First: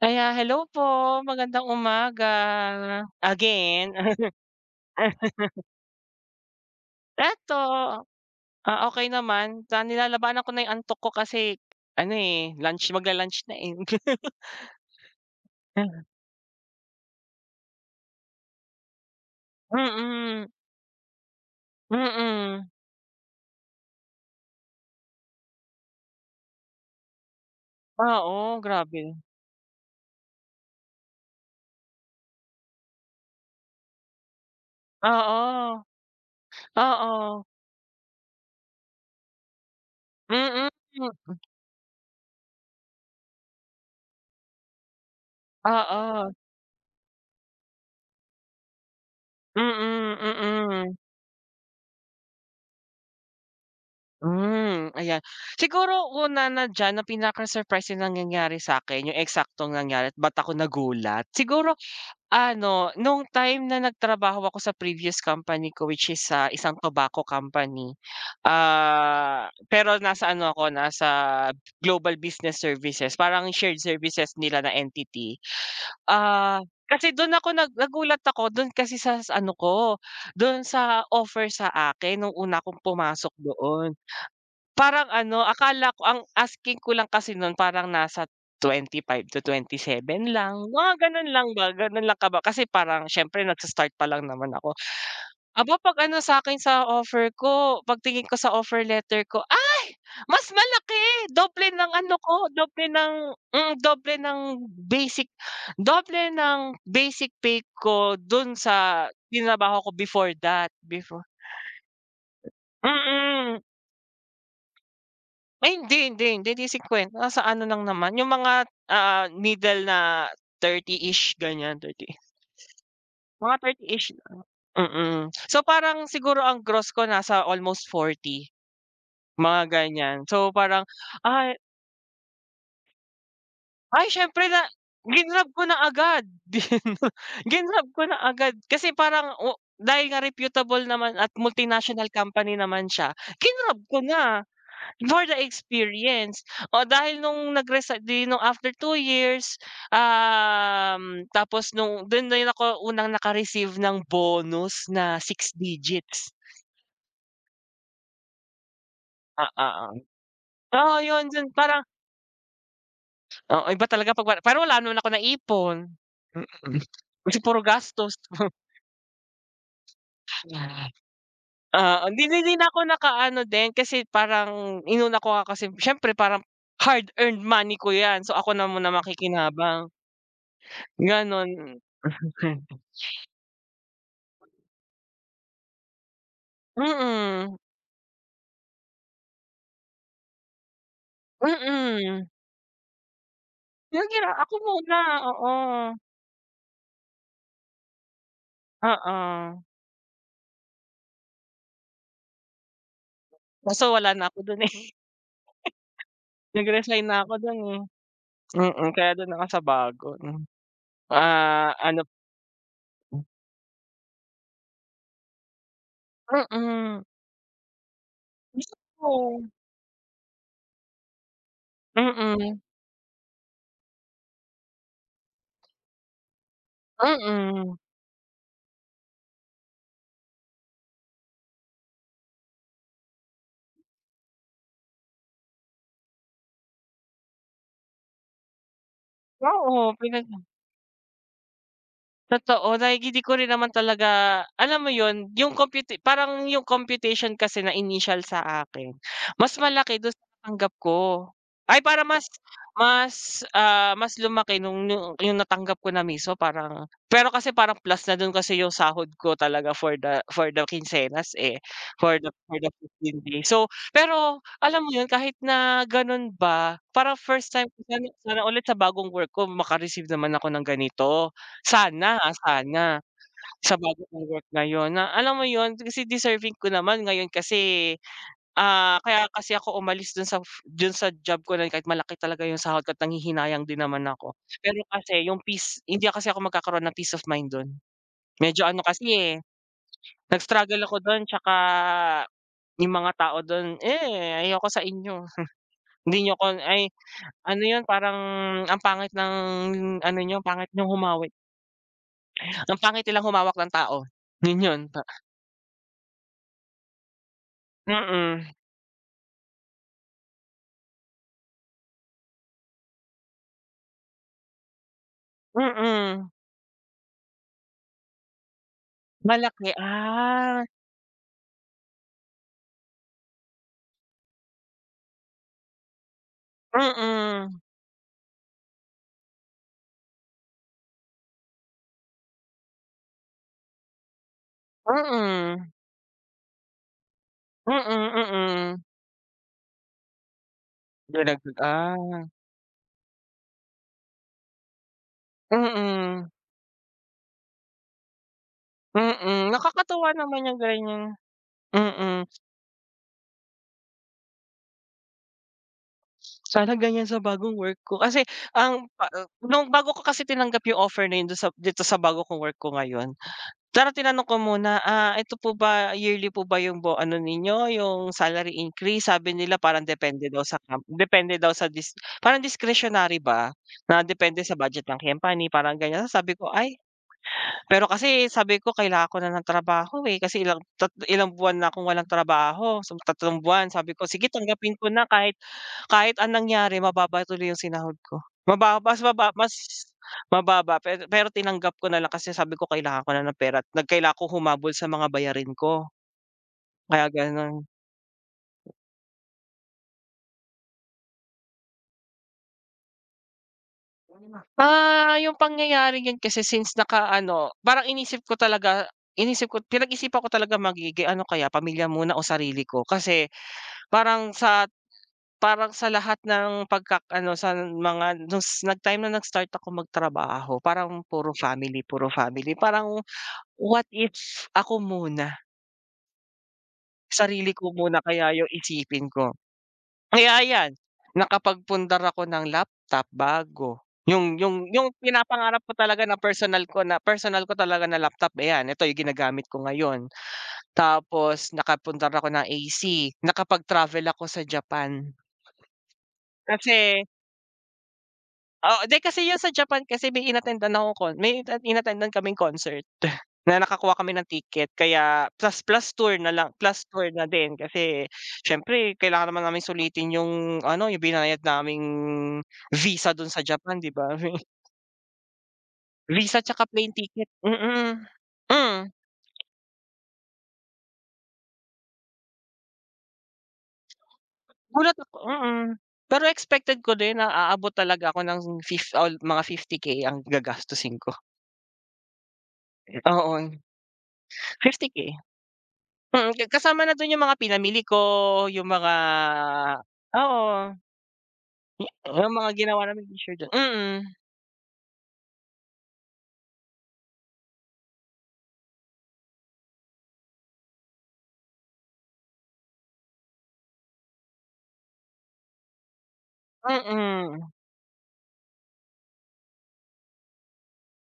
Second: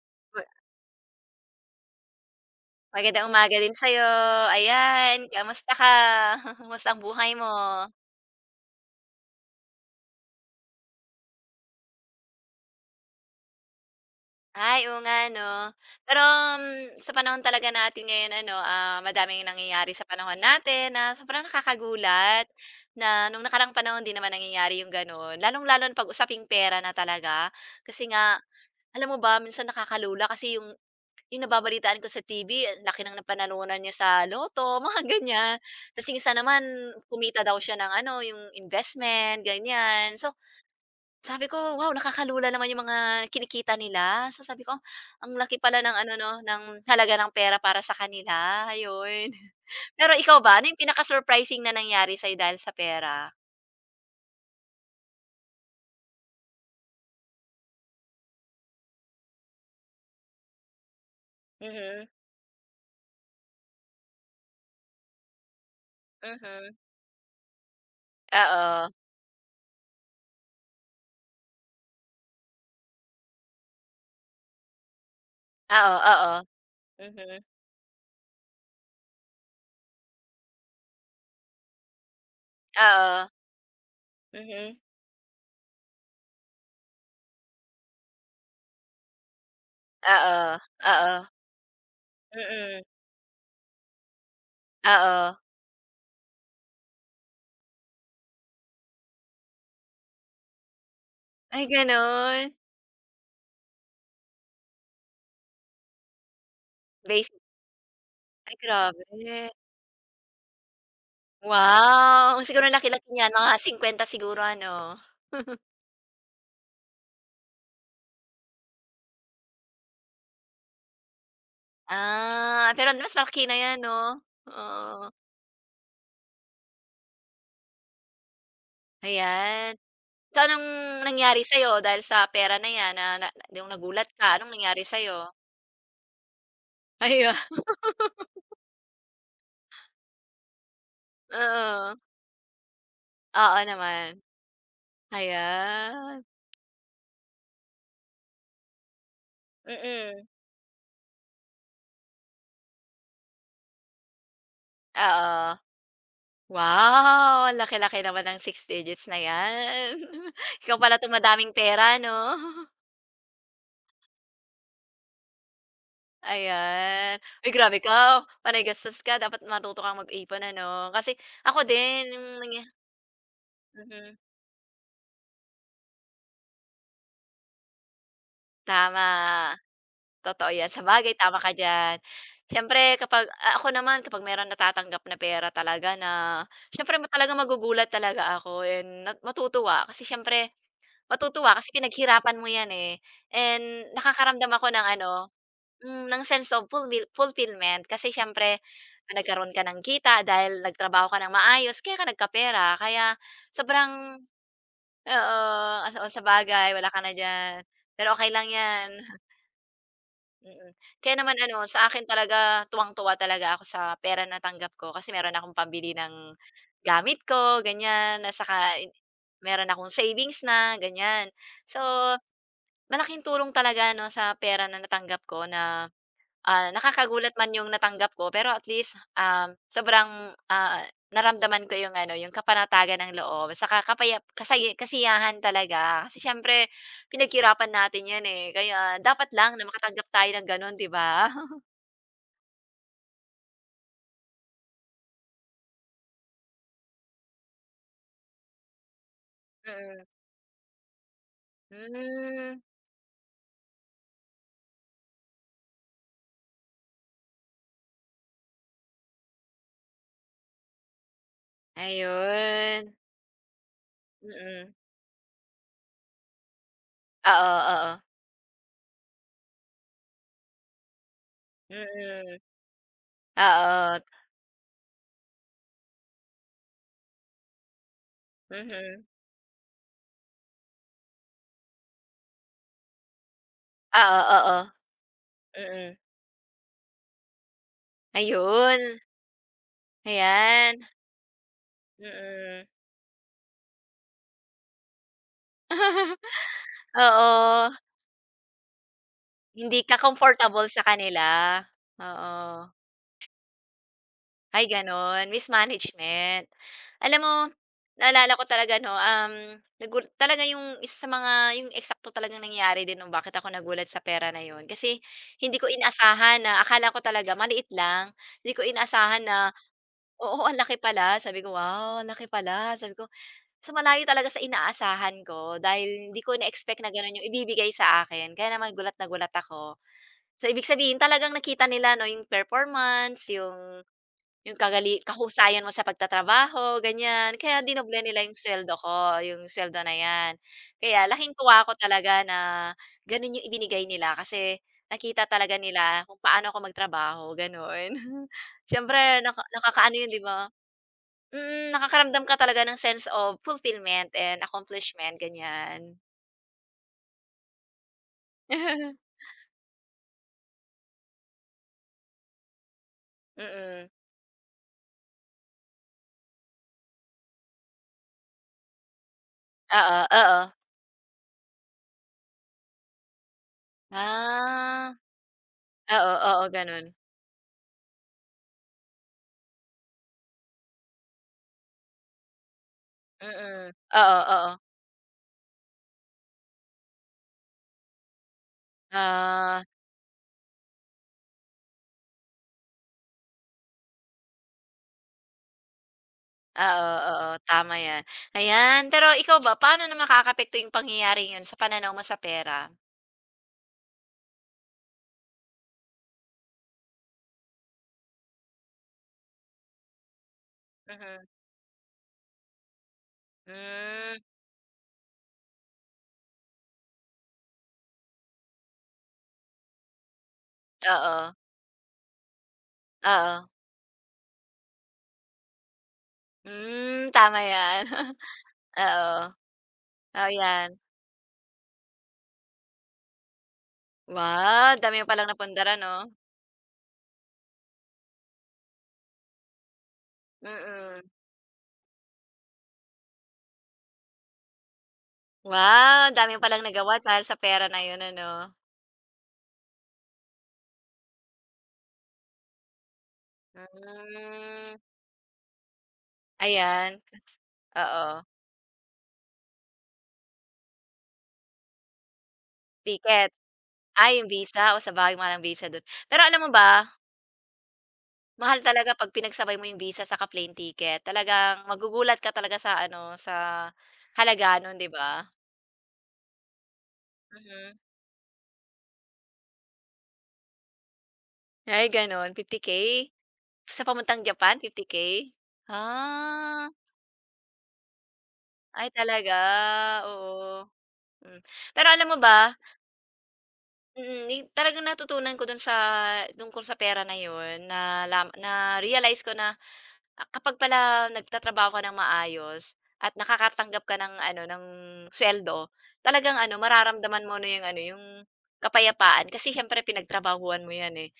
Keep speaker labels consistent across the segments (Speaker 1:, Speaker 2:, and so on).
Speaker 1: Aya
Speaker 2: Ma
Speaker 1: Hello po. Magandang umaga.
Speaker 2: magandang umaga din, sa
Speaker 1: Again.
Speaker 2: 'yo. Ayan, kumusta ka? Kumusta ang buhay
Speaker 1: Eto,
Speaker 2: mo?
Speaker 1: ah, okay naman ta nilalabanan ko na 'yong antok ko kasi, ano, eh, lunch magla-lunch na, eh.
Speaker 2: Ay, oo nga, ano.
Speaker 1: Uh-huh.
Speaker 2: Pero, m sa panahon talaga natin ngayon ano, ah, madaming nangyayari sa panahon
Speaker 1: Mm.
Speaker 2: natin na sobrang nakakagulat.
Speaker 1: Mm.
Speaker 2: Na no'ng nakaraang panahon hindi naman nangyayari 'yong gano'n, lalong-lalo na pag usaping pera na talaga. Kasi
Speaker 1: Ah,
Speaker 2: nga,
Speaker 1: o?
Speaker 2: alam mo
Speaker 1: Grabe!
Speaker 2: ba, minsan nakakalula kasi 'yong, 'yong nababalitaan ko sa TV ang laki ng napanalunan niya sa lotto, mga ganyan.
Speaker 1: Oo.
Speaker 2: Tapos, 'yong isa naman,
Speaker 1: Oo.
Speaker 2: kumita daw siya ng ano, 'yong investment, ganyan. So,
Speaker 1: Mm.
Speaker 2: sabi ko, "Wow, nakakalula naman 'yong mga kinikita nila." So, sabi ko, "Ang laki pala ng ano 'no,
Speaker 1: Oo.
Speaker 2: ng halaga ng pera para sa kanila," 'yon. Pero
Speaker 1: Mm,
Speaker 2: ikaw ba, ano 'yong
Speaker 1: mm.
Speaker 2: pinaka-surprising na nangyari sa 'yo dahil sa pera?
Speaker 1: Hmm, ayan. Siguro, una na diyan na pinaka-surprising na nangyari sa'kin, 'yong eksaktong nangyari ba't ako nagulat, siguro,
Speaker 2: Mm.
Speaker 1: ano no'ng time na nagtrabaho ako sa previous company ko which is sa
Speaker 2: Mhm.
Speaker 1: isang tobacco company,
Speaker 2: Oo.
Speaker 1: ah, pero nasa ano ako, nasa global business services, parang shared services nila na entity.
Speaker 2: Oo, oo.
Speaker 1: Ah, kasi do'n
Speaker 2: Mhm.
Speaker 1: ako nag nagulat ako, do'n kasi sa sa ano ko, do'n sa offer sa akin no'ng una akong
Speaker 2: Oo.
Speaker 1: pumasok doon.
Speaker 2: Mhm.
Speaker 1: Parang ano, akala ko ang asking ko lang kasi no'n parang nasa 25 to 27 lang,
Speaker 2: Oo,
Speaker 1: mga
Speaker 2: oo.
Speaker 1: gano'n lang ba, gano'n lang kaba kasi
Speaker 2: Mm.
Speaker 1: parang, siyempre nags-start pa lang naman ako.
Speaker 2: Oo.
Speaker 1: Aba, pag ano sakin sa offer ko, pagtingin ko sa offer letter ko "Ay! Mas malaki!"
Speaker 2: Ay,
Speaker 1: doble ng ano ko,
Speaker 2: gano'n?
Speaker 1: doble ng, hmm, doble ng basic doble ng basic
Speaker 2: Basi
Speaker 1: pay ko do'n
Speaker 2: Ay,
Speaker 1: sa
Speaker 2: grabe!
Speaker 1: tinrabaho ko before that, before.
Speaker 2: Wow! Siguro ang laki-laki niyan. Mga
Speaker 1: Mm.
Speaker 2: 50 siguro, ano?
Speaker 1: Ay hindi, hindi, hindi. Hindi 50, nasa ano lang naman, 'yong mga ah, middle na 30-ish ganyan, 30
Speaker 2: Ah. Pero, mas malaki
Speaker 1: Mga
Speaker 2: na 'yan
Speaker 1: 30-ish,
Speaker 2: 'no?
Speaker 1: o
Speaker 2: Oo.
Speaker 1: mm. So, parang siguro ang gross ko nasa almost 40, mga
Speaker 2: Ayan!
Speaker 1: ganyan.
Speaker 2: So,
Speaker 1: So,
Speaker 2: anong
Speaker 1: parang
Speaker 2: nangyari
Speaker 1: ay
Speaker 2: sa'yo dahil sa pera na 'yan, na na 'yong nagulat
Speaker 1: Ay,
Speaker 2: ka?
Speaker 1: syempre
Speaker 2: Anong
Speaker 1: na
Speaker 2: nangyari sa'yo?
Speaker 1: grinab ko na agad. 'Di 'no,
Speaker 2: Ay wow!
Speaker 1: grinab ko na agad, kasi parang o dahil nga reputable naman at
Speaker 2: Oo.
Speaker 1: multinational company naman siya,
Speaker 2: Oo
Speaker 1: grinab ko
Speaker 2: naman.
Speaker 1: na for the
Speaker 2: Ayan.
Speaker 1: experience. O, dahil no'ng nag-resign 'di no'ng after 2 years,
Speaker 2: Mm.
Speaker 1: um, tapos no'ng do'n din ako unang naka-receive ng bonus na 6
Speaker 2: Oo.
Speaker 1: digits.
Speaker 2: Wow! Ang laki-laki naman ng 6 digits na
Speaker 1: Ah,
Speaker 2: 'yan!
Speaker 1: oo.
Speaker 2: Ikaw
Speaker 1: Oo,
Speaker 2: pala 'tong
Speaker 1: 'yon do'n,
Speaker 2: madaming
Speaker 1: parang
Speaker 2: pera 'no?
Speaker 1: Oh, iba talaga ‘pag wala pero wala naman akong naipon. Mm,
Speaker 2: Ayan.
Speaker 1: kasi
Speaker 2: Uy,
Speaker 1: puro
Speaker 2: grabe
Speaker 1: gastos.
Speaker 2: ka,
Speaker 1: Uh-huh.
Speaker 2: panay gastos ka. Dapat matuto kang mag-ipon,
Speaker 1: 'Yan.
Speaker 2: ano? Kasi ako
Speaker 1: Ah,
Speaker 2: din,
Speaker 1: hindi
Speaker 2: yung
Speaker 1: ‘di ‘di din
Speaker 2: nangya
Speaker 1: ako nakaano din kasi
Speaker 2: Mhm.
Speaker 1: parang inuna ko nga kasim siyempre parang hard-earned money ko ‘yan. So, ako na muna
Speaker 2: Tama,
Speaker 1: makikinabang.
Speaker 2: totoo ‘yan. Sabagay tama
Speaker 1: Ganun
Speaker 2: ka
Speaker 1: m
Speaker 2: diyan.
Speaker 1: mhm ganto.
Speaker 2: Siyempre, kapag ah, ako naman. Kapag merong natatanggap na pera, talaga na siyempre ma talagang
Speaker 1: Mm.
Speaker 2: magugulat talaga ako, and nat matutuwa, kasi siyempre matutuwa kasi
Speaker 1: Mm.
Speaker 2: pinaghirapan mo ‘yan, eh, and
Speaker 1: Yung gi a
Speaker 2: nakakaramdam
Speaker 1: ako
Speaker 2: ako ng
Speaker 1: muna,
Speaker 2: ano,
Speaker 1: oo.
Speaker 2: hmm, ng sense of fulmil fulfillment. Kasi siyempre, nagkaroon
Speaker 1: Oo.
Speaker 2: ka ng kita dahil nagtrabaho ka ng maayos, kaya ka nagkapera. Kaya
Speaker 1: Kaso wala
Speaker 2: sobrang
Speaker 1: na ako dun, eh.
Speaker 2: oo, oh, saba sabagay wala ka
Speaker 1: Nag-resign
Speaker 2: na
Speaker 1: na ako dun,
Speaker 2: diyan,
Speaker 1: eh.
Speaker 2: pero okey lang
Speaker 1: Mm,
Speaker 2: yan.
Speaker 1: kaya dun ako sa bago, hmm,
Speaker 2: Mm, kaya naman ano,
Speaker 1: ah,
Speaker 2: sa akin
Speaker 1: ano p
Speaker 2: talaga, tuwang-tuwa
Speaker 1: Hmm.
Speaker 2: talaga ako sa pera natanggap ko. Kasi meron akong pambili ng
Speaker 1: Mm.
Speaker 2: gamit ko, ganyan, na saka
Speaker 1: Gusto
Speaker 2: en
Speaker 1: ko.
Speaker 2: meron akong savings na, ganyan. So,
Speaker 1: Mm.
Speaker 2: malaking tulong talaga, 'no? Sa pera na natanggap ko na, ah, nakakagulat man yung
Speaker 1: Mm.
Speaker 2: natanggap ko, pero at least, uhm, sobrang, ah, naramdaman ko yung, ano, yung kapanatagan ng loob saka kapayap kasaya kasiyahan talaga. Kasi siyempre, pinaghirapan natin ‘yan, eh, kaya dapat lang
Speaker 1: Wow,
Speaker 2: na
Speaker 1: oh,
Speaker 2: makatanggap tayo
Speaker 1: pinag.
Speaker 2: ng ganon, ‘di ba?
Speaker 1: Totoo like di ko rin naman talaga alam mo yun yung computi parang yung computation kasi na initial sa akin mas malaki
Speaker 2: Mm.
Speaker 1: dun sa natanggap ko. Ay parang mas
Speaker 2: Hmm.
Speaker 1: mas, ah, mas lumaki nung yu yung natanggap ko na mismo parang pero kasi parang plus na dun kasi yung sahod ko talaga for the for the kinsenas, eh, for the for the
Speaker 2: Ayun
Speaker 1: 15 days. So, pero
Speaker 2: Mm.
Speaker 1: alam mo yun, kahit na ganon ba parang
Speaker 2: Oo,
Speaker 1: first time
Speaker 2: oo.
Speaker 1: [unintelligible] sana ulit sa bagong work ko maka-receive naman ako ng ganito, sana, ah,
Speaker 2: Mm,
Speaker 1: sana sa bago
Speaker 2: oo.
Speaker 1: kong work ngayon na alam mo yun kasi deserving ko naman. Ngayon kasi, ah,
Speaker 2: Mhm.
Speaker 1: kaya kasi ako umalis dun sa dun sa job ko na yun kahit malaki talaga yung sahod ko't nanghihinayang din naman
Speaker 2: Oo,
Speaker 1: ako,
Speaker 2: oo.
Speaker 1: pero kasi yung peace
Speaker 2: Mm.
Speaker 1: hindi kasi ako magkakaroon ng peace of mind dun. Medyo ano
Speaker 2: Ayun.
Speaker 1: kasi, eh, nag-struggle
Speaker 2: Ayan.
Speaker 1: ako dun' tsaka
Speaker 2: Mm.
Speaker 1: yung mga tao dun, eh, ayoko sa inyo. Hindi niyo ko ay ano
Speaker 2: Oo.
Speaker 1: 'yun parang ang pangit ng
Speaker 2: Hindi ka
Speaker 1: ano niyo,
Speaker 2: comfortable
Speaker 1: pangit
Speaker 2: sa
Speaker 1: niyong humawi.
Speaker 2: kanila, oo.
Speaker 1: Ang pangit nilang humawak ng tao, yun
Speaker 2: Ay
Speaker 1: 'yon.
Speaker 2: gano'n, mismanagement. Alam mo naalala ko
Speaker 1: Mm.
Speaker 2: talaga ano, um, nagu talaga 'yong isa mga 'yong eksakto talagang nangyayari din 'no bakit ako nagulat sa pera na 'yon kasi hindi ko
Speaker 1: Mm.
Speaker 2: inaasahan na akala ko talaga maliit lang. Hindi ko inaasahan na
Speaker 1: Malaki,
Speaker 2: oo, ang
Speaker 1: ah.
Speaker 2: laki pala. Sabi ko, "Wow ang laki pala," sabi ko. So, malayo talaga sa inaasahan ko dahil hindi ko na-expect na gano'n 'yong
Speaker 1: Mm.
Speaker 2: ibibigay sa akin kaya naman gulat na gulat ako. So, ibig sabihin talagang nakita nila ano 'yong performance, yung yung kagali kahusayan mo
Speaker 1: Mm.
Speaker 2: sa pagtatrabaho ganyan kaya
Speaker 1: Mm,
Speaker 2: dinoble nila 'yong suweldo
Speaker 1: mm.
Speaker 2: ko yung suweldo na 'yan. Kaya
Speaker 1: Dun
Speaker 2: laking
Speaker 1: nag
Speaker 2: tuwa ko talaga
Speaker 1: ah.
Speaker 2: na ganun yung ibinigay nila kasi nakita talaga nila kung
Speaker 1: Mm.
Speaker 2: paano ako magtrabaho ganun. Siyempre naka
Speaker 1: Mm,
Speaker 2: nakakaano 'yon
Speaker 1: nakakatuwa
Speaker 2: 'di
Speaker 1: naman
Speaker 2: ba?
Speaker 1: yung ganyang
Speaker 2: Mm, nakakaramdam
Speaker 1: mm.
Speaker 2: ka talaga ng sense of fulfillment and accomplishment, ganyan.
Speaker 1: Sana ganyan sa bagong work ko kasi ang pa ah, nung bago ko kasi tinanggap yung offer na yun dun sa dito sa bago kong work ko ngayon,
Speaker 2: Mm.
Speaker 1: sana tinanong ko muna, ah, "Eto po ba yearly po ba yung bo ano ninyo yung salary increase?" Sabi nila parang
Speaker 2: Oo,
Speaker 1: depende daw
Speaker 2: oo.
Speaker 1: sa com depende daw sa dis parang discretionary ba, na depende sa budget
Speaker 2: Ah.
Speaker 1: ng company parang ganyan.
Speaker 2: Oo,
Speaker 1: Tapos sabi
Speaker 2: oo
Speaker 1: ko ay,
Speaker 2: ganun.
Speaker 1: pero kasi sabi ko, "Kailangan ko na ng trabaho, eh, kasi ilang tat ilang buwan na akong walang trabaho," so tatlong buwan.
Speaker 2: Mm,
Speaker 1: Sabi ko,
Speaker 2: oo,
Speaker 1: "Sige
Speaker 2: oo.
Speaker 1: tanggapin ko na," kahit kahit ang nangyari mababa tuloy yung sinahod ko. Mababa mas mababa mas
Speaker 2: Ah.
Speaker 1: mababa, pero pero tinanggap ko na lang kasi sabi ko kailangan ko na ng pera at nag kailangan ko humabol sa mga bayarin ko.
Speaker 2: Ah, oo,
Speaker 1: Kaya
Speaker 2: oo,
Speaker 1: ganun.
Speaker 2: tama 'yan. Ayan, pero ikaw ba paano naman makakaapekto yung pangyayari yun sa pananaw mo sa pera?
Speaker 1: Ah, yung pangyayaring yun kasi since naka-ano parang inisip ko talaga, inisip ko, pinag-isipan ko talaga maigi, ano
Speaker 2: Mhm.
Speaker 1: kaya pamilya muna o sarili ko. Kasi
Speaker 2: Hmm.
Speaker 1: parang sa parang sa lahat ng pagkak ano sa mga dun s nag-time na nag-start akong magtrabaho parang
Speaker 2: Oo.
Speaker 1: puro family, puro family parang,
Speaker 2: Oo.
Speaker 1: what if ako muna.
Speaker 2: Hmm, tama
Speaker 1: Sarili ko
Speaker 2: yan.
Speaker 1: muna kaya yung isipin
Speaker 2: Oo.
Speaker 1: ko. Kaya ayan,
Speaker 2: Ayan.
Speaker 1: nakapagpundar ako ng laptop, bago yung yung
Speaker 2: Wow,
Speaker 1: yung
Speaker 2: dami mo palang
Speaker 1: pinapangarap
Speaker 2: napundar
Speaker 1: ko talaga
Speaker 2: ano?
Speaker 1: na personal ko na personal ko talaga na laptop ayan, ito yung ginagamit ko ngayon.
Speaker 2: Mm.
Speaker 1: Tapos nakapundar ako ng AC, nakapag-travel ako sa Japan.
Speaker 2: Wow, ang dami mo palang nagawa
Speaker 1: Kasi
Speaker 2: dahil sa pera na yun, ano.
Speaker 1: Oo di, kasi yun sa Japan kasi may inattendan akong con may inattendan kaming concert na nakakuha kami ng ticket
Speaker 2: Hmm.
Speaker 1: kaya plus plus tour na lang. Plus
Speaker 2: Ayan,
Speaker 1: tour na din kasi
Speaker 2: oo.
Speaker 1: syempre kailangan naman naming sulitin yung, ano yung binayad naming visa dun
Speaker 2: Ticket.
Speaker 1: sa Japan, di ba?
Speaker 2: Ay, yung visa, oh, sa bagay mahal ang visa dun, pero
Speaker 1: Visa
Speaker 2: alam mo
Speaker 1: tsaka
Speaker 2: ba?
Speaker 1: plane ticket, mm.
Speaker 2: Mahal
Speaker 1: Hmm.
Speaker 2: talaga 'pag pinagsabay mo yung visa saka plane ticket. Talagang magugulat ka talaga sa ano, sa halaga nun, di
Speaker 1: Gulat ako
Speaker 2: ba?
Speaker 1: mm. Pero expected ko din na aabot
Speaker 2: Mhm.
Speaker 1: talaga ako ng fif al 50K ang gagastusin ko.
Speaker 2: Ay gano'n 50k.
Speaker 1: Oo.
Speaker 2: Sa papuntang Japan fifty
Speaker 1: fifty
Speaker 2: k?
Speaker 1: k. Mm, ka
Speaker 2: Ah.
Speaker 1: kasama na do'n yung mga pinamili ko, yung
Speaker 2: Ay,
Speaker 1: mga
Speaker 2: talaga.
Speaker 1: oo.
Speaker 2: Oo, hmm, pero
Speaker 1: Yi
Speaker 2: alam mo
Speaker 1: yung mga
Speaker 2: ba?
Speaker 1: ginawa naming is sure dya mm.
Speaker 2: Mm, ni talagang natutunan ko do'n sa tungkol sa pera na 'yon, na la na-realized ko na, ah, kapag pala nagtatrabaho ka ng maayos at nakakatanggap ka ng ano ng suweldo, talagang ano mararamdaman mo na
Speaker 1: Mm.
Speaker 2: 'yong ano, 'yong kapayapaan kasi siyempre pinagtrabahuhan mo yan, eh,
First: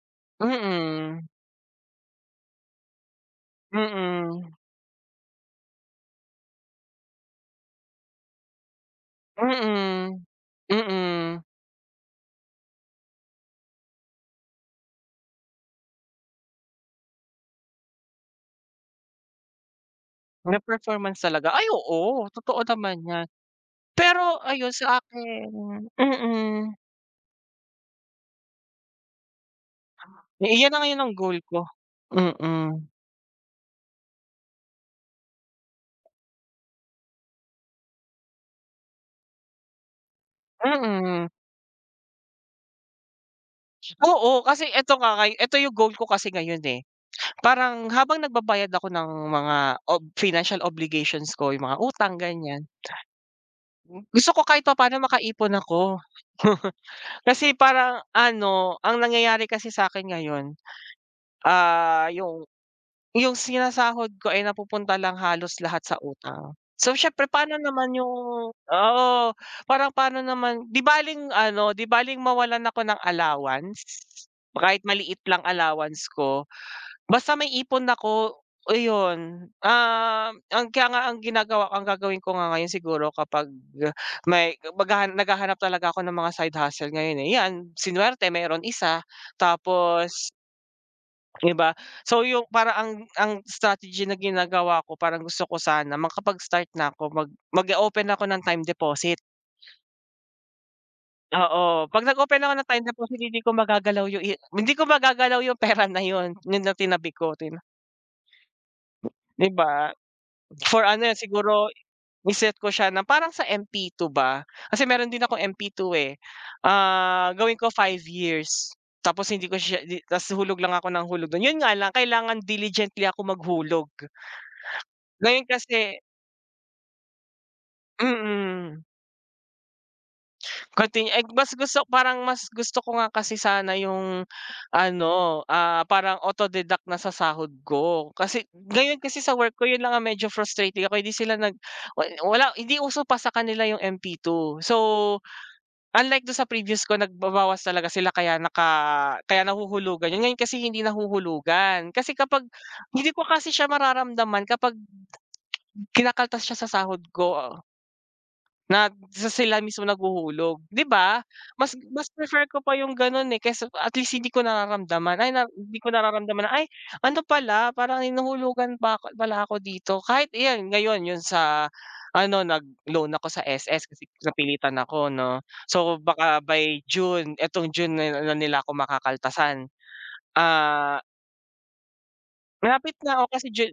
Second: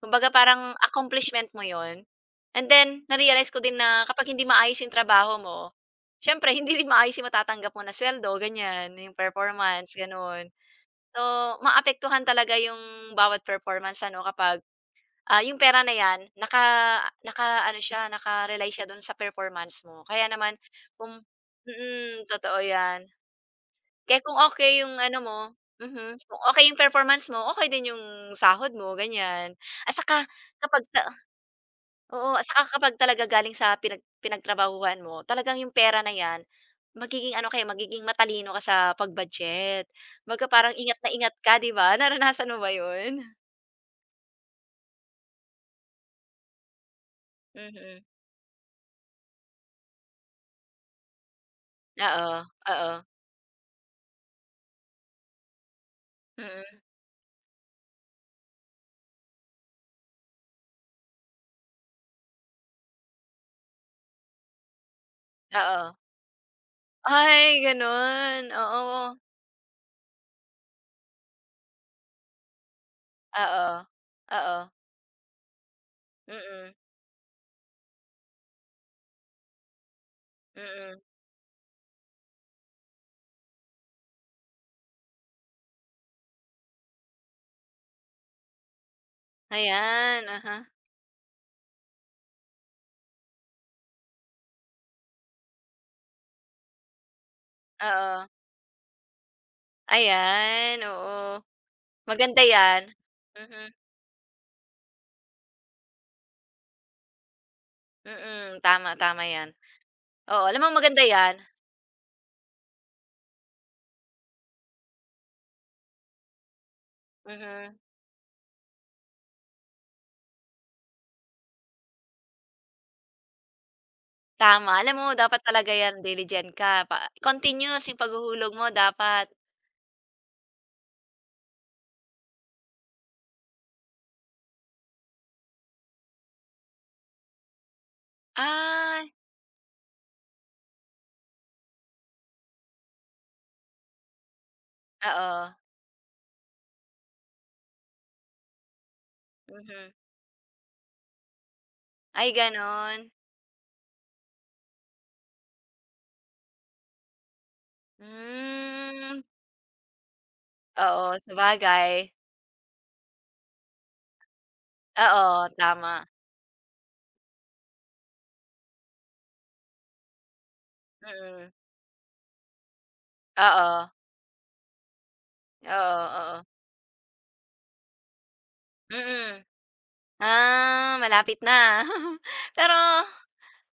Speaker 2: kumbaga parang
Speaker 1: Mhm.
Speaker 2: accomplishment mo 'yon, and then na-realized ko din na kapag hindi
Speaker 1: Mm.
Speaker 2: maayos 'yong trabaho mo, siyempre hindi rin maayos yung matatanggap mo na suweldo ganyan, 'yong performance
Speaker 1: Mm.
Speaker 2: gano'n. So,
Speaker 1: Mm.
Speaker 2: maapektuhan talaga 'yong bawat performance ano kapag, ah, 'yong pera na 'yan naka naka-ano siya naka-rely siya do'n sa performance mo kaya naman
Speaker 1: Na
Speaker 2: kung
Speaker 1: performance talaga. Ay oo!
Speaker 2: mm, totoo
Speaker 1: Totoo naman
Speaker 2: 'yan.
Speaker 1: yan.
Speaker 2: Kaya kung
Speaker 1: Pero, ayun
Speaker 2: okey yung
Speaker 1: sa
Speaker 2: ano mo,
Speaker 1: akin
Speaker 2: mhm, kung okay
Speaker 1: mm.
Speaker 2: yung performance mo okey din yung sahod mo ganyan, at saka
Speaker 1: Eh, iyan na
Speaker 2: kapag
Speaker 1: ngayon
Speaker 2: sa
Speaker 1: ang goal ko.
Speaker 2: oo, at saka
Speaker 1: Mm.
Speaker 2: kapag talaga galing sa pinag pinagtrabahuhan mo talagang yung pera na yan, magiging ano kaya magiging matalino ka sa pag-budget, kumbaga parang ingat na
Speaker 1: Mm.
Speaker 2: ingat ka 'di ba, naranasan mo ba 'yon?
Speaker 1: Oo, kasi ito ka kay, ito yung goal ko kasi ngayon, eh. Parang
Speaker 2: Mhm.
Speaker 1: habang nagbabayad ako ng mga ob financial obligations ko. Yung mga utang,
Speaker 2: Oo.
Speaker 1: ganyan.
Speaker 2: Oo.
Speaker 1: Hmm, gusto ko kahit papaano makaipon ako.
Speaker 2: Mm.
Speaker 1: Kasi parang ano, ang nangyayari kasi sakin ngayon. Ah, yung yung sinasahod ko, ay napupunta lang halos lahat
Speaker 2: Oo.
Speaker 1: sa utang. So syempre paano
Speaker 2: Ay,
Speaker 1: naman yung
Speaker 2: ganun.
Speaker 1: oo.
Speaker 2: Oo.
Speaker 1: Parang paano naman. 'Di baleng ano, 'di baleng mawalan ako ng
Speaker 2: Oo.
Speaker 1: allowance.
Speaker 2: Oo.
Speaker 1: Kahit maliit lang allowance ko,
Speaker 2: Mm.
Speaker 1: basta may ipon ako. Iyon, uhm, ang kaya
Speaker 2: Mm.
Speaker 1: nga ang ginagawa ang gagawin ko nga ngayon siguro kapag may maghaha naghahanap talaga ako ng mga side hustle ngayon, eh. Yan swinerte merong isa,
Speaker 2: Ayan,
Speaker 1: tapos
Speaker 2: aha.
Speaker 1: 'di ba? So, yung parang ang ang strategy na ginagawa ko, parang gusto ko sana makapag start na ko mag mag o-open ako
Speaker 2: Oo.
Speaker 1: ng time deposit.
Speaker 2: Ayan, oo.
Speaker 1: Oo. Pag nag-open
Speaker 2: Maganda
Speaker 1: ako ng time
Speaker 2: yan.
Speaker 1: deposit hindi ko
Speaker 2: Mhm.
Speaker 1: magagalaw yung i hindi ko magagalaw yung pera na yun. Yun lang tinabi ko tin
Speaker 2: Mm. Tama, tama
Speaker 1: Di
Speaker 2: 'yan.
Speaker 1: ba?
Speaker 2: Oo. Alam mo
Speaker 1: For
Speaker 2: maganda
Speaker 1: ano yun
Speaker 2: 'yan.
Speaker 1: siguro i-set ko siya na parang sa MP2 ba? Kasi meron din akong MP2 eh, ah, gawin ko
Speaker 2: Mhm.
Speaker 1: 5 years, tapos hindi ko siya, di tas hulog lang ako ng hulog dun, yun nga lang kailangan diligently ako maghulog.
Speaker 2: Tama. Alam mo dapat
Speaker 1: Ngayon
Speaker 2: talaga
Speaker 1: kasi
Speaker 2: yan diligent ka, pa continuous yung paghuhulog mo
Speaker 1: Mm.
Speaker 2: dapat.
Speaker 1: Continue eh, mas gusto parang mas gusto ko nga kasi sana yung ano, ah, parang auto deduct na sa sahod ko, kasi ngayon
Speaker 2: Ah.
Speaker 1: kasi sa work ko 'yon lang yung medyo frustrating ako hindi sila, nag wa wala hindi uso pa sa kanila yung MP2 So,
Speaker 2: Oo.
Speaker 1: unlike do'n sa previous ko nagbabawas talaga sila, kaya naka kaya
Speaker 2: Mhm.
Speaker 1: nahuhulugan 'yon. Ngayon kasi hindi nahuhulugan. Kasi
Speaker 2: Ay,
Speaker 1: kapag
Speaker 2: gano'n.
Speaker 1: hindi ko kasi siya mararamdaman kapag kinakaltas siya sa sahod ko. Nag
Speaker 2: Hmm.
Speaker 1: sa sila mismo naghuhulog di
Speaker 2: Oo,
Speaker 1: ba? Mas mas
Speaker 2: sabagay.
Speaker 1: prefer ko pa yung gano'n, eh, kaysa at least hindi ko nararamdaman, ay na
Speaker 2: Oo,
Speaker 1: hindi ko
Speaker 2: tama.
Speaker 1: nararamdaman, ay! Ano pala parang hinuhulugan pa pala ako dito kahit iyan ngayon 'yon
Speaker 2: Mm.
Speaker 1: sa ano nagloan ako sa SS
Speaker 2: Oo.
Speaker 1: kasi napilitan ako 'no, so
Speaker 2: Oo,
Speaker 1: baka
Speaker 2: oo.
Speaker 1: by June itong June na nila ako
Speaker 2: Mm.
Speaker 1: makakaltasan.
Speaker 2: Ah,
Speaker 1: Ah,
Speaker 2: malapit na. Pero
Speaker 1: malapit na ako kasi ju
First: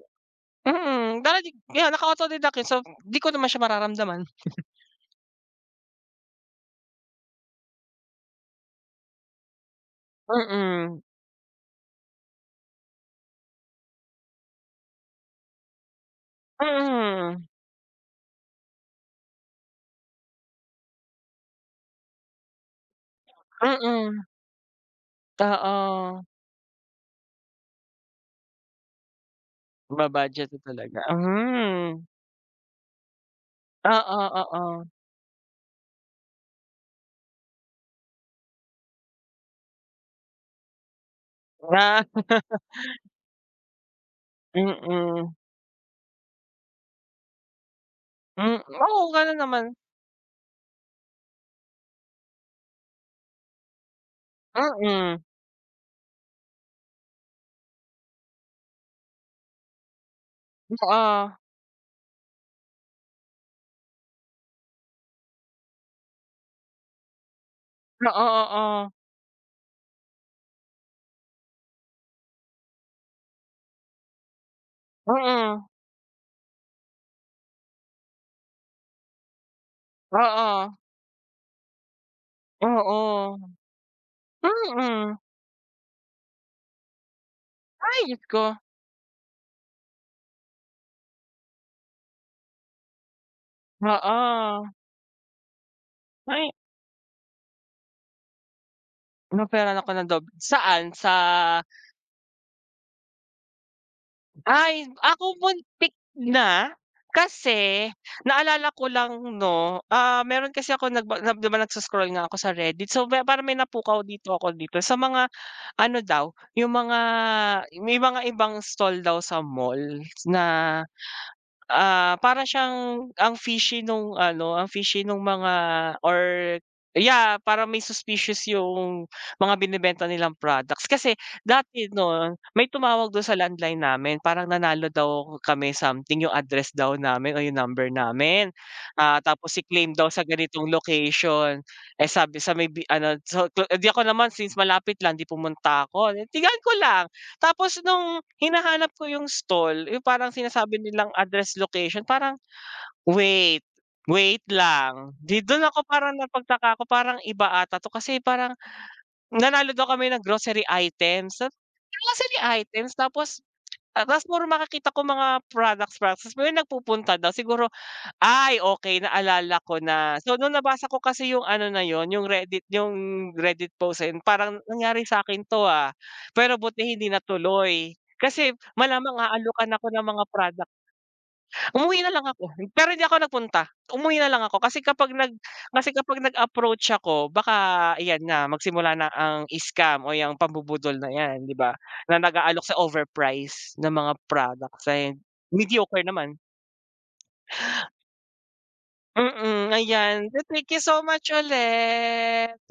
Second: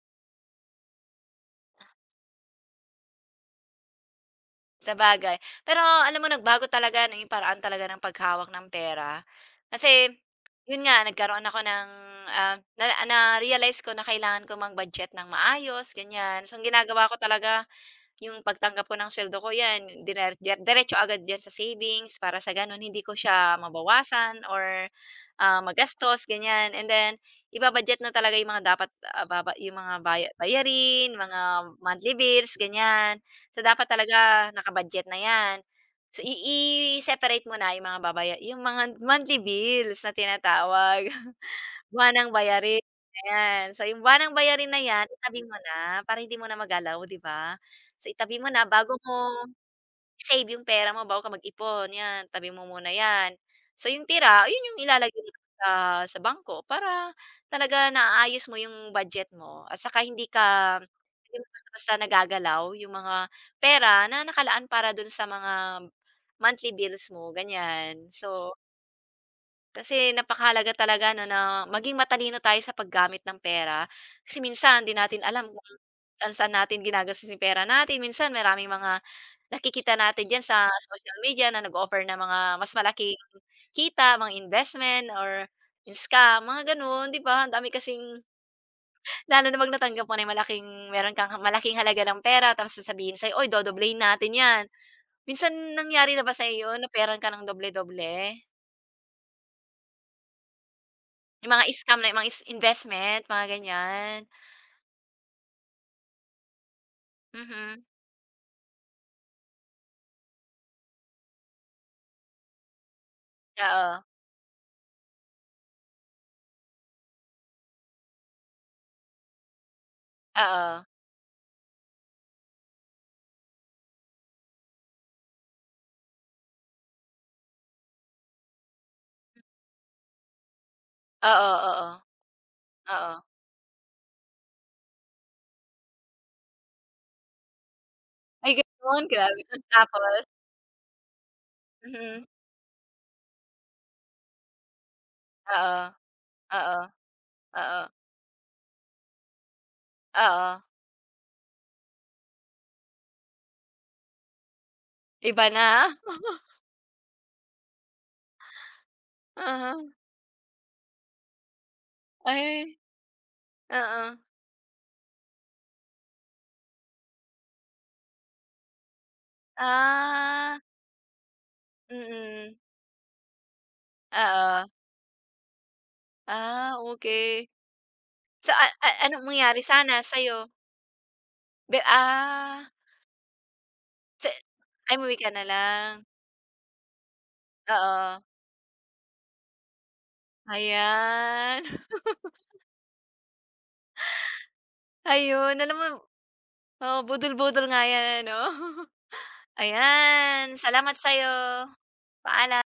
Speaker 1: mm, dahil di kaya, naka autodeduct yan so, di ko naman siya mararamdaman.
Speaker 2: Sabagay. Pero alam mo nagbago talaga no 'yong paraan talaga ng paghawak ng pera. Kasi 'yon
Speaker 1: Mm.
Speaker 2: nga nagkaroon ako ng, ah, na na-realized ko na kailangan ko mag-budget ng maayos ganyan, so ang ginagawa ko
Speaker 1: Mm.
Speaker 2: talaga yung pagtanggap ko ng suweldo ko yan diner deretso agad sa savings para sa gano'n hindi ko siya
Speaker 1: Mm.
Speaker 2: mabawasan or, ah, magastos
Speaker 1: Oo.
Speaker 2: ganyan and then i-ba-budget na talaga yung mga dapat baba yung mga baya
Speaker 1: Ba-budget na talaga.
Speaker 2: bayarin, mga
Speaker 1: Mhm.
Speaker 2: monthly bills ganyan. So, dapat
Speaker 1: Oo,
Speaker 2: talaga
Speaker 1: oo.
Speaker 2: naka-budget na yan so, i i-separate mo na yung mga babaya yung mga monthly bills na tinatawag.
Speaker 1: Wala.
Speaker 2: Buwanang bayarin na yan. So 'yong buwanang bayarin na yan
Speaker 1: Mm.
Speaker 2: itabi mo na, para hindi mo na magalaw, 'di ba? So, itabi mo
Speaker 1: Hmm,
Speaker 2: na, bago
Speaker 1: oo
Speaker 2: mo
Speaker 1: gano'n naman.
Speaker 2: i-save yung pera mo, bago ka mag-ipon yan tabi mo muna yan. S o yung tira 'yon yung ilalagay
Speaker 1: Mm.
Speaker 2: mo sa, sa bangko, para talaga naaayos mo yung budget mo, at saka hindi
Speaker 1: Hmm,
Speaker 2: ka,
Speaker 1: so oh.
Speaker 2: hindi basta-basta nagagalaw yung mga pera na nakalaan para do'n sa mga monthly bills mo, ganyan.
Speaker 1: Oo,
Speaker 2: So
Speaker 1: oo.
Speaker 2: Kasi napakahalaga talaga ‘no na maging matalino tayo sa paggamit ng pera, kasi minsan ‘di natin alam kung
Speaker 1: Mm.
Speaker 2: saan-saan natin ginagastos yung pera natin. Minsan maraming mga nakikita natin diyan sa
Speaker 1: Oo.
Speaker 2: social media na nag-offer ng mga mas malaking
Speaker 1: Oo.
Speaker 2: kita, mga investment,
Speaker 1: Mm.
Speaker 2: or yung scam. Mga gano’n, ‘di ba, ang dami
Speaker 1: Ay, Diyos
Speaker 2: kasing
Speaker 1: ko.
Speaker 2: Lalo na ‘pag natanggap mo na malaking meron kang malaking halaga ng pera tapos sasabihin sa'yo, "Oy dodoblehin natin yan."
Speaker 1: Oo.
Speaker 2: Minsan nangyari na ba
Speaker 1: Ay!
Speaker 2: sa'yo ‘yon, offeran ka ng doble-doble?
Speaker 1: In-offeran ako ng dob saan? Sa
Speaker 2: Yung mga scam na mga is investment, mga ganyan.
Speaker 1: Ay, ako muntik na
Speaker 2: Mhm.
Speaker 1: kasi naalala ko lang ‘no, ah, meron kasi ako nagba ‘di ba nagso-scroll nga ako sa Reddit. So ba parang may
Speaker 2: Oo.
Speaker 1: napukaw dito ako dito sa mga ano daw, yung mga may mga ibang stall daw sa mall na,
Speaker 2: Oo.
Speaker 1: ah, para siyang, ang fishy nung ano ang fishy nung mga or yeah, parang may suspicious yung mga binebenta nilang products. Kasi
Speaker 2: Oo,
Speaker 1: dati
Speaker 2: oo.
Speaker 1: ‘no, may tumawag dun
Speaker 2: Oo.
Speaker 1: sa landline namin. Parang nanalo daw kami something, yung address daw namin, o yung number namin.
Speaker 2: Ay, ganun.
Speaker 1: Ah,
Speaker 2: Grabe,
Speaker 1: tapos i-claim daw sa
Speaker 2: tapos?
Speaker 1: ganitong location. Eh
Speaker 2: Mhm.
Speaker 1: sabi sa may bi ano sa do eh, ‘di ako naman since malapit lang ‘di
Speaker 2: Oo.
Speaker 1: pumunta ako. Tingnan ko
Speaker 2: Oo.
Speaker 1: lang, tapos
Speaker 2: Oo.
Speaker 1: nung hinahanap ko yung stall yung parang
Speaker 2: Oo.
Speaker 1: sinasabi nilang address location parang, wait, wait lang ‘di
Speaker 2: Iba
Speaker 1: dun ako
Speaker 2: na.
Speaker 1: parang napagtaka ko. Parang iba ata ‘to kasi parang, nanalo daw
Speaker 2: Uh-huh.
Speaker 1: kami ng grocery items sa grocery
Speaker 2: Ay,
Speaker 1: items? Tapos
Speaker 2: oh.
Speaker 1: tapos puro makakita kong mga products products pero nagpupunta daw siguro, ay okey naalala ko na. So nung
Speaker 2: Ah.
Speaker 1: nabasa ko kasi yung ano na yun, yung
Speaker 2: Mm.
Speaker 1: Reddit yung Reddit post ayun, parang
Speaker 2: Oo.
Speaker 1: nangyari sa'kin ‘to, ah. Pero
Speaker 2: Ah,
Speaker 1: buti hindi
Speaker 2: okey.
Speaker 1: natuloy. Kasi
Speaker 2: Sa a a
Speaker 1: malamang
Speaker 2: anong mangyari
Speaker 1: aalukan ako ng
Speaker 2: sana
Speaker 1: mga
Speaker 2: sa'yo?
Speaker 1: product.
Speaker 2: Be
Speaker 1: Umuwi nalang ako
Speaker 2: ah.
Speaker 1: pero hindi ako napunta. Umuwi
Speaker 2: Si
Speaker 1: nalang ako kasi
Speaker 2: ay
Speaker 1: kapag
Speaker 2: umuwi ka
Speaker 1: nag
Speaker 2: na
Speaker 1: kasi
Speaker 2: lang.
Speaker 1: kapag nag-approach ako, baka
Speaker 2: Oo.
Speaker 1: iyan na magsimula na ang scam o ‘yang pabubudol na yan, ‘di
Speaker 2: Ayan.
Speaker 1: ba, na nag-aalok sa overprice ng mga product, eh,
Speaker 2: Ayun, alam mo
Speaker 1: mediocre naman.
Speaker 2: oo, budol-budol nga ‘yan ano.
Speaker 1: Mm, ayan. Te
Speaker 2: Ayan,
Speaker 1: thank you
Speaker 2: salamat
Speaker 1: so
Speaker 2: sa'yo.
Speaker 1: much ulit.
Speaker 2: Paalam.